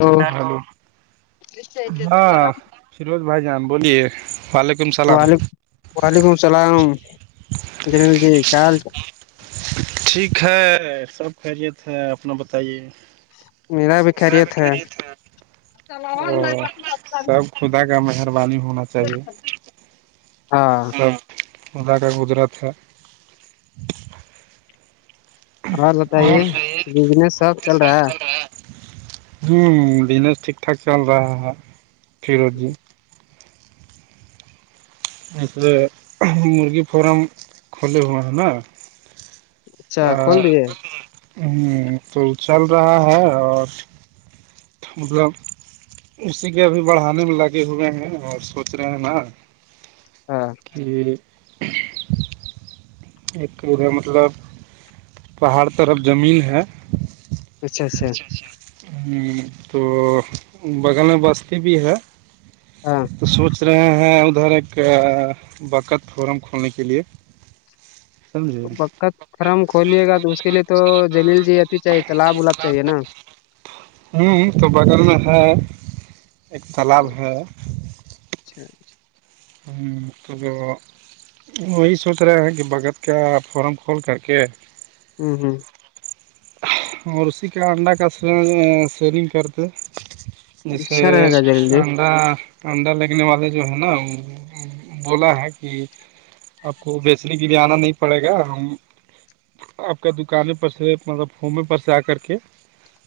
تو ہاں بھائی جان بولیے وعلیکم السلام وعلیکم وعلیکم السلام دل جی کیا حال ٹھیک ہے سب خیریت ہے اپنا بتائیے میرا بھی خریت ہے چل اور سب خدا کا مہربانی ہونا چاہیے ہاں سب مزا کا گزرت ہے اور شید سب چل رہا ہے بزنس ٹھیک ٹھاک چل رہا ہے ہاں فیروز جی ہاں یہسے مرغی فارم کھلے ہوئے ہیں نا اچھا ہاں کھول دیے تو چل رہا ہے اور مطلب اسی کے ابھی بڑھانے میں لگے ہوئے ہیں اور سوچ رہے ہیں نا ہاں کہ ایک ادھر مطلب پہاڑ طرف زمین ہے اچھا اچھا ہاں تو بغل میں بستی بھی ہے ہاں تو سوچ رہے ہیں ادھر ایک بکت فورم کھولنے کے لیے سمجھے بکت فرم کھولیے گا تو اس کے لیے تو جلیل جی اتی چاہیے تالاب ولاب چاہیے نا ہوں تو بغل میں ہے ایک تالاب ہے اچھا تو وہی سوچ رہے ہیں کہ بھگت کیا فورم کھول کر کے ہوں ہوں اور اسی کا انڈا کا س سیلنگ کرتے جیسے اچھا رہے گا جلیل جی انڈا انڈا لگنے والے جو ہے نا وہ بولا ہے کہ آپ کو بیچنے کے لیے آنا نہیں پڑے گا ہم آپ کا دکانیں پر سے مطلب ہوومے پر سے آ کر کے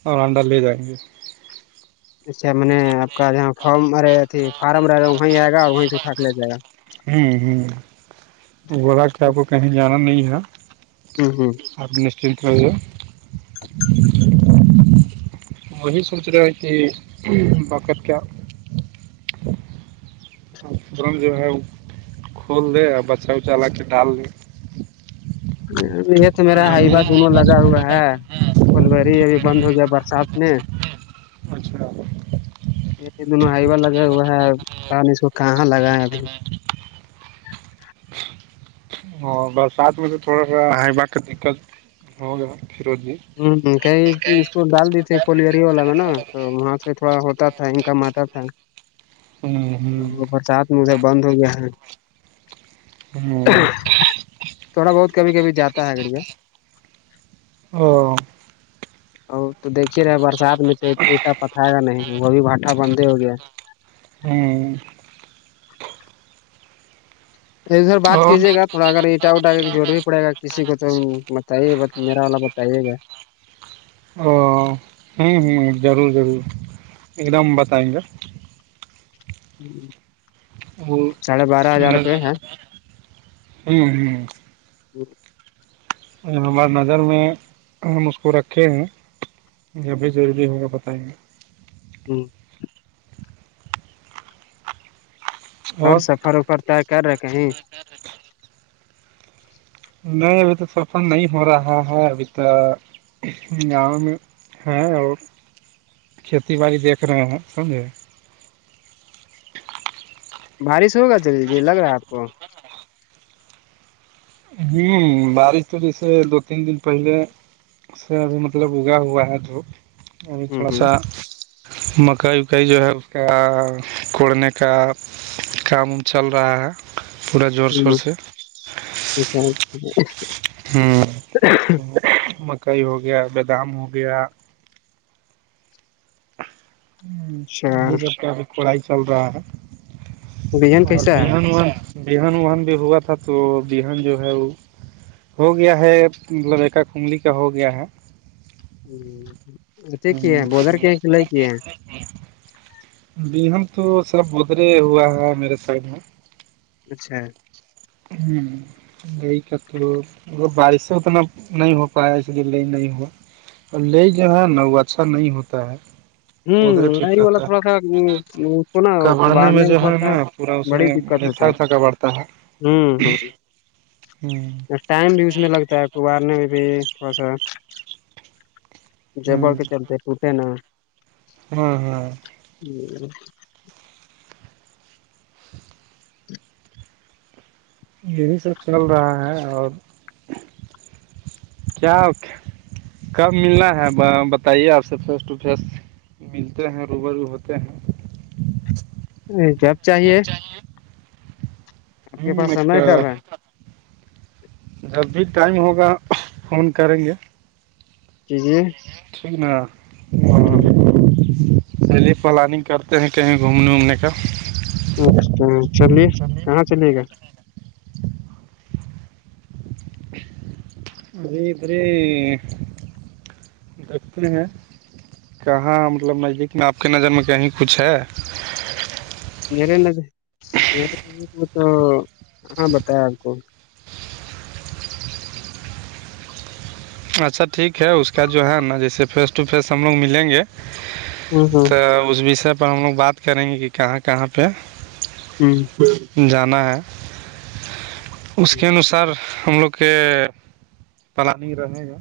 اور انڈا لے جائیں گے اچا میں نے آپ کا ج فارم فارم رہے گا وہیں آئے گا اور وہیں سے اٹھا کے لے جائے گا ہوں ہوں بلا کہ آپ کو کہیں جانا نہیں ہے ہوں ہوں آپ نشچنت رہیے وہی سوچ رہے ہیں کہ بقر کیا مجو ہے کھول دے اور بچا اچا لا کے ڈال دے یہ تو میرا ہائیبہ دونوں لگا ہوا ہے فل گی ابھی بند ہو گیا برسات میں مھے یہ دونوں ہائیوا لگا ہوئے ہے اس کو کہاں لگا ہے ابھی ہاں برسات میں تو تھوڑا سا ہ با دقت ہوگیا فروز بھی ہ کہئی اس کو ڈال دی تے کولیری والا میں نا تو وہاں سے تھوڑا ہوتا تھا انکم آتا تھا ہ وہ برسات میں ادھر بند ہو گیا ہے ہوں تھوڑا بہت کبھی کب جاتا ہے گڑییا ا ا تو دیکھیے رہے برسات میں تو اٹا پتھائے گا نہیں وہ بھی بھٹا بندے ہو گیا ہوں ادھر بات اور کیجیے گا تھوڑا اگر اٹا اٹا ضروری پڑے گا کسی کو تو بتائیے ب میرا والا ب سے گا او ہوں ہ ضرور ضرور ایک دم بتائیں گے ہوں وہ ہوں ہے ہوں ہمار نظر میں ہم اس کو رکھے ہیں جبھی ضروری ہوگا بتائیں گے ہوں اور سفر وفر طے کر رہا کہیں نہیں ابھی تو سفر نہیں ہو رہا ہے ابھی تو گاؤں میں ہاں اور کھیتی باڑی دیکھ رہے ہیں سمجھے بارش ہوگا چلی جی لگ رہا ہے آپ کو ہوں بارش تو جیسے دو تین دن پہلے سے ابھی مطلب اگا ہوا ہے تو ابھی ہ تھوڑا سا مکئی اکائی جو ہے اس کا کوڑنے کا کام وم چل رہا ہے پورے زور شور ہ سے اچھا [inaudible] ہوں تو مکئی ہو گیا بادام ہو گیا ہ اچھا یہی سب کے ابھی کڑائی چل رہا ہے بہن اور کیسا ہے بان وہ بہان وہن بھی ہوا تھا تو بہان جو ہے وہ ہو گیا ہے مطلب ایکا کگلی کا ہو گیا ہے اے کی ہے بازر کے سلائی کی ہے بیہان تو سب ادھرے ہوا ہے میرے سائڈ میں اچھا ہوں لئی کا تو بارش سے اتنا نہیں ہو پایا اس لیے لئی نہیں ہوا اور لے جو ہے نا وہ اچھا نہیں ہوتا ہے ہوں ادھرے ٹھیک لائری والا رہتا تھوڑا ہے سا اس کو نا کبڑنے بارنے میں جو تھا ہے نا پورا اس میں تھک تھکا پڑتا ہے [inaudible] ہوں ٹائم بھی اس میں لگتا ہے کبارنے میں بھی تھوڑا سا جبڑ ہوں کے چلتے ٹوٹے نا ہاں ہاں [inaudible] یہی سب چل رہا ہے اور کیا کب ملنا ہے بتائیے آپ سے فیس ٹو فیس ملتے ہیں روبر ہوتے ہیں جب چاہیے ہ آپ کے پاس مک سمے کب ہے جب بھی ٹائم ہوگا فون کریں گے جی ٹھ ن [inaudible] چلیے پلاننگ کرتے ہیں کہیں گھومنے وومنے کا اچھا چلیے کہاں چلیے گا بھرے دیکھتے ہیں کہاں مطلب نزدیک میں آپ کے نظر میں کہیں کچھ ہے میرے ند میرے ند کو تو ہاں بتیا آپ کو اچھا ٹھیک ہے اس کا جو ہے نا جیسے فیس ٹو فیس ہم لوگ ملیں گے ہاں تو اس وشے پر ہم لوگ بات کریں گے کہ کہاں کہاں پہ [inaudible] جانا ہے اس کے انسار ہم لوگ کہ پلاننگ رہے گا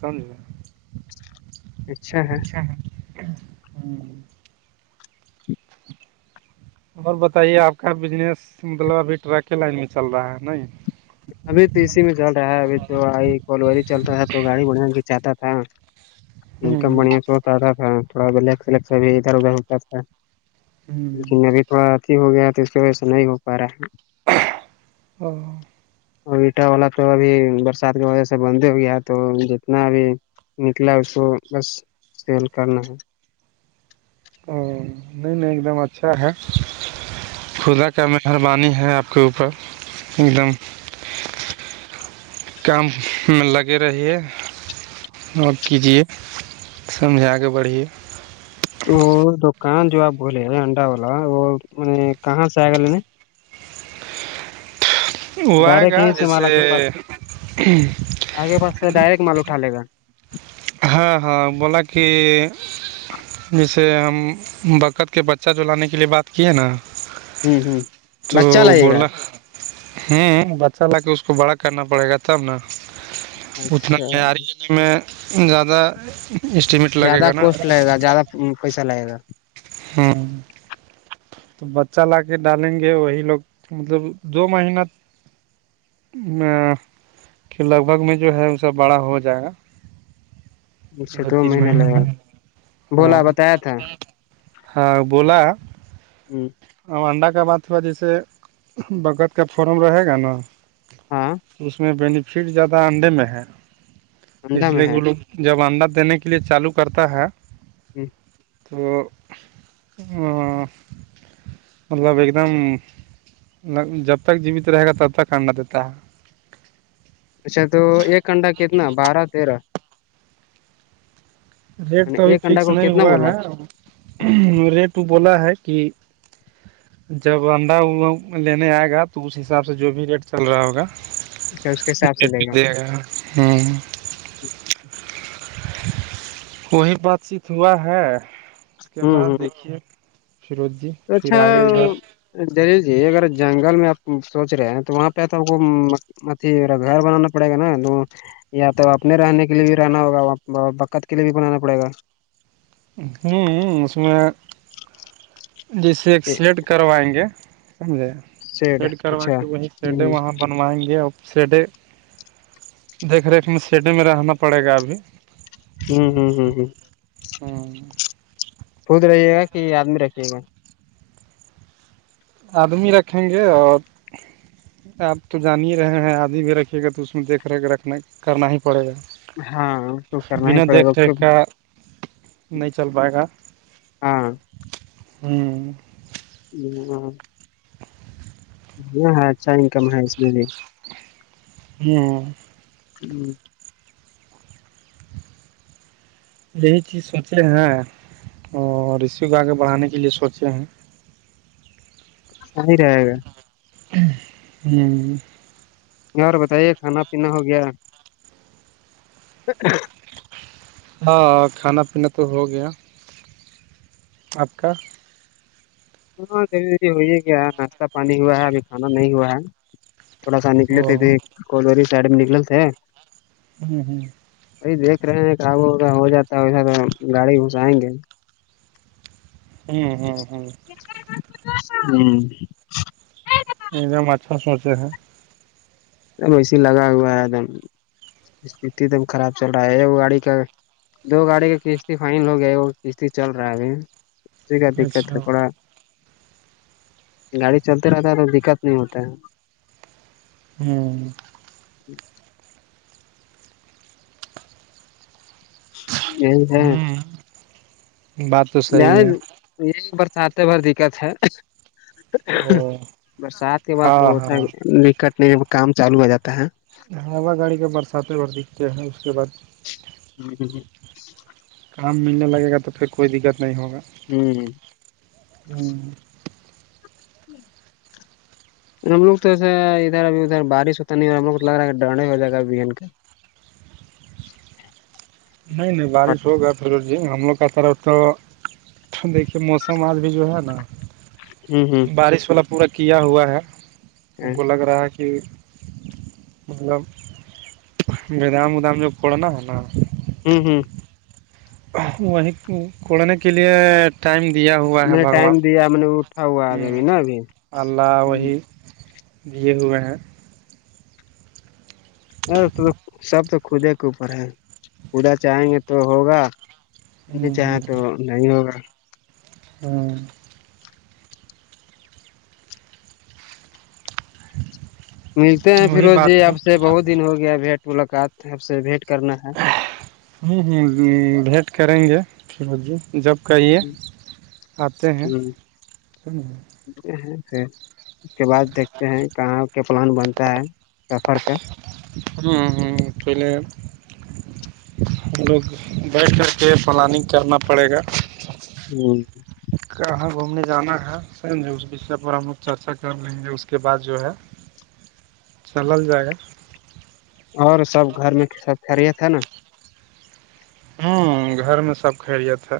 سمجھ گے اچھا ہے اچھا [inaudible] اور بتائیے آپ کا بزنس مطلب ابھی ٹرک کے لائن میں چل رہا ہے نا ابھی تو اسی میں چل رہا ہے ابھی تو آئی کولی چل رہا تھا تو گاڑی بڑھان کے چاہتا تھا انکم ہوں بڑھیا سے ہوتا تھا تھوڑا سیکس ویکس اب ادھر ادھر ہوتا تھا ہوں لیکن ابھی تھوڑا اھی ہو گیا تو اس کی وجہ سے نہیں ہو پا رہا ہے [unintelligible] اور اٹا والا تو ابھی برسات کی وجہ سے بند ہی ہو گیا تو جتنا ابھی نکلا اس کو بس سیل کرنا ہے نہیں نہیں ایک دم اچھا ہے خدا کا مہربانی ہے آپ کے اوپر ایک دم کام میں لگے رہیے اور کیجیے سمجھا کے بڑھیے تو دکان جو آپ بولے انڈا والا وہ م کہاں سے آ گے وہ آئے ڈائریکٹ گا یہیں سے مالا جیسے کے پاس آگے پس سے ڈائریکٹل اٹھال گ ہاں ہاں بولا کہ جیسے ہم برکت کے بچہ جو لانے کے لیے بات کیے نا ہوں ہوں تو بچہ لگے گا بولا ہ بچہ لا کے اس کو بڑا کرنا پڑے گا تب نا اتنا اچھا معیاری ہونے میں زیادہ اسٹیمیٹ لگے زیادہ گا نا کوسٹ لگے گا زیادہ پیسہ لگے گا ہاں تو بچہ لا کے ڈالیں گے وہی لوگ مطلب دو مہینہ میں کہ لگ بھگ میں جو ہے اس سب بڑا ہو جائے گا اچھا دو تین مہینے مہین لگے گا میں بولا بتایا تھا ہاں بولا جی اور انڈہ کا بات ہوا جیسے بگت کا فورم رہے گا نا ہاں اس میں بینیفٹ زیادہ انڈے میں ہے اس انڈا میں لیے ہے کہ لوگ جب انداز دینے کے لیے چالو کرتا ہے جی تو مطلب ایک دم جب تک جیوت رہے گا تب تک انڈا دیتا ہے اچھا تو ایک کنڈہ کتنا بارہ تیرہ ریٹ یعنی تو ابھی ایک انڈا فکس کو نہیں کتنا ہوا بولا ہے ریٹ وہ بولا ہے کہ جب انڈا لینے آئے گا تو اس حساب سے جو بھی ریٹ چل رہا ہوگا کیا اس کے حساب سے دے گا [unintelligible] وہی بات چیت ہوا ہے اس کے بعد دیکھیے فیروج جی پھر توچھا آگے ادھر [unintelligible] دلیل جی اگر جنگل میں آپ سوچ رہے ہیں تو وہاں پہ تو اٹرگھر بنانا پڑے گا نا تو یا تو اپنے رہنے کے لیے بھی رہنا ہوگا بقت کے لیے بھی بنانا پڑے گا ہوں ہو اس میں جیسے ایک سیٹ کروائیں گے سمجھے تو سیڈ کروا اچھا کے وہی ہوں سیڈیں وہاں بنوائیں گے اور سیڈے دیکھ ریکھ میں سیڈے میں رہنا پڑے گا ابھی ہوں ہوں ہوں ہوں ہوں خود رہیے گا کہ آدمی رکھیے گا آدمی رکھیں گے اور آپ تو جان ہی رہے ہیں آدمی بھی رکھیے گا تو اس میں دیکھ ریکھ رکھنا کرنا ہی پڑے گا ہاں تو کرنا ہی بنا پڑے گا دیکھ ریکھ کا نہیں چل پائے گا ہاں ہ ہوں ہ [unintelligible] ہاں ہاں اچھا انکم ہے اس میں بھی ہوں ہی [unintelligible] یہی چیز سوچے ہیں اور اسیی کو آگے بڑھانے کے لیے سوچے ہیں صحی رہگا ہوں اور بتائیے کھانا پینا ہو گیا تو [unintelligible] ہاں کھانا پینا تو ہو گیا آپ کا ہاں جلی ہوئی ہے کیا ناشتہ پانی ہوا ہے ابھی کانا نہیں ہوا ہے تھوڑا سا نکلے او تھےے ہوں کوی سائڈ میں نکل تھے ہوں ہوں بائی دیکھ رہے ہیں کاابو کا ہو جاتا ہے ویسا تو گاڑی گھسائیں گے ہوں ہوں ہوں ہوں ایک دم اچھا سوچے ہیں ا وسے لگا ہوا ہے ایک دم اسک دم خراب چل رہا ہے وہ گاڑی کا دو گاڑی کا کشتی فائن ہو گیا ہے وہ کشتی چل رہا ہے اسی کا دقت اچھا ہے تھوڑا گاڑی چلتے رہتا ہے تو دقت نہیں ہوتا ہے ہوں ہ [inaudible] یہی ہوں بات تو صحیح ہے یہ برسات بھر دقت ہے او برسات کے بعد ہاں توا ہاں نکٹ نہیں کام چالو ہو جاتا ہے ہوا گاڑی کے برساتیں بھر دکھتے ہیں اس کے بعد ہ ہ ہ [unintelligible] کام ملنے لگے گا تو پھر کوئی دقت نہیں ہوگا ہوں ہوں جی [unintelligible] ہم لوگ تو ایسا ادھر اھی ادھر بارش ہوتا نہیں ہے اور ہم لوگ تو لگ رہا ہے کہ ڈرے ہو جائے گا ان کا نہیں نہیں بارش ہو گیا تھ ہم لوگ کا طرف تو دیکھیے موسم آج بھی جو ہے نا ہوں ہوں بارش والا پورا کیا ہوا ہے ہم کو لگ رہا ہے کہ مطلب بدام ودام جب پڑنا ہے نا ہوں ہوں وہیں کوڑنے کے لیے ٹائم دیا ہوا ہے میں نے ٹائم بھگوان دیا میں نے اٹھا ہوا آج ہ ابھی نا ابھی [inaudible] جے ہوئے ہیں تو سب تو خدے کے اوپر ہے خدا چاہیں گے تو ہوگا میں چاہا تو نہیں ہوگا ہوں ملتے ہیں وہی پھروز بات جی ہے آب سے بہت دن ہو گیا ہے بھیٹ ملاقات اب سے بھیینٹ کرنا ہے ہوں بھیٹ کریں گے پھر جب کایے آتے ہیں ملتے اس کے بعد دیکھتے ہیں کہاں کیا پلان بنتا ہے سفر کا ہاں پہلے ہم لوگ بیٹھ کر کے پلاننگ کرنا پڑے گا ہوں کہاں گھومنے جانا ہے سر اس وشے پر ہم لوگ چرچا کر لیں گے اس کے بعد جو ہے [unintelligible] چلل جائے گا اور سب گھر میں سب خری تھا نا ہوں گھر میں سب خرییت ہے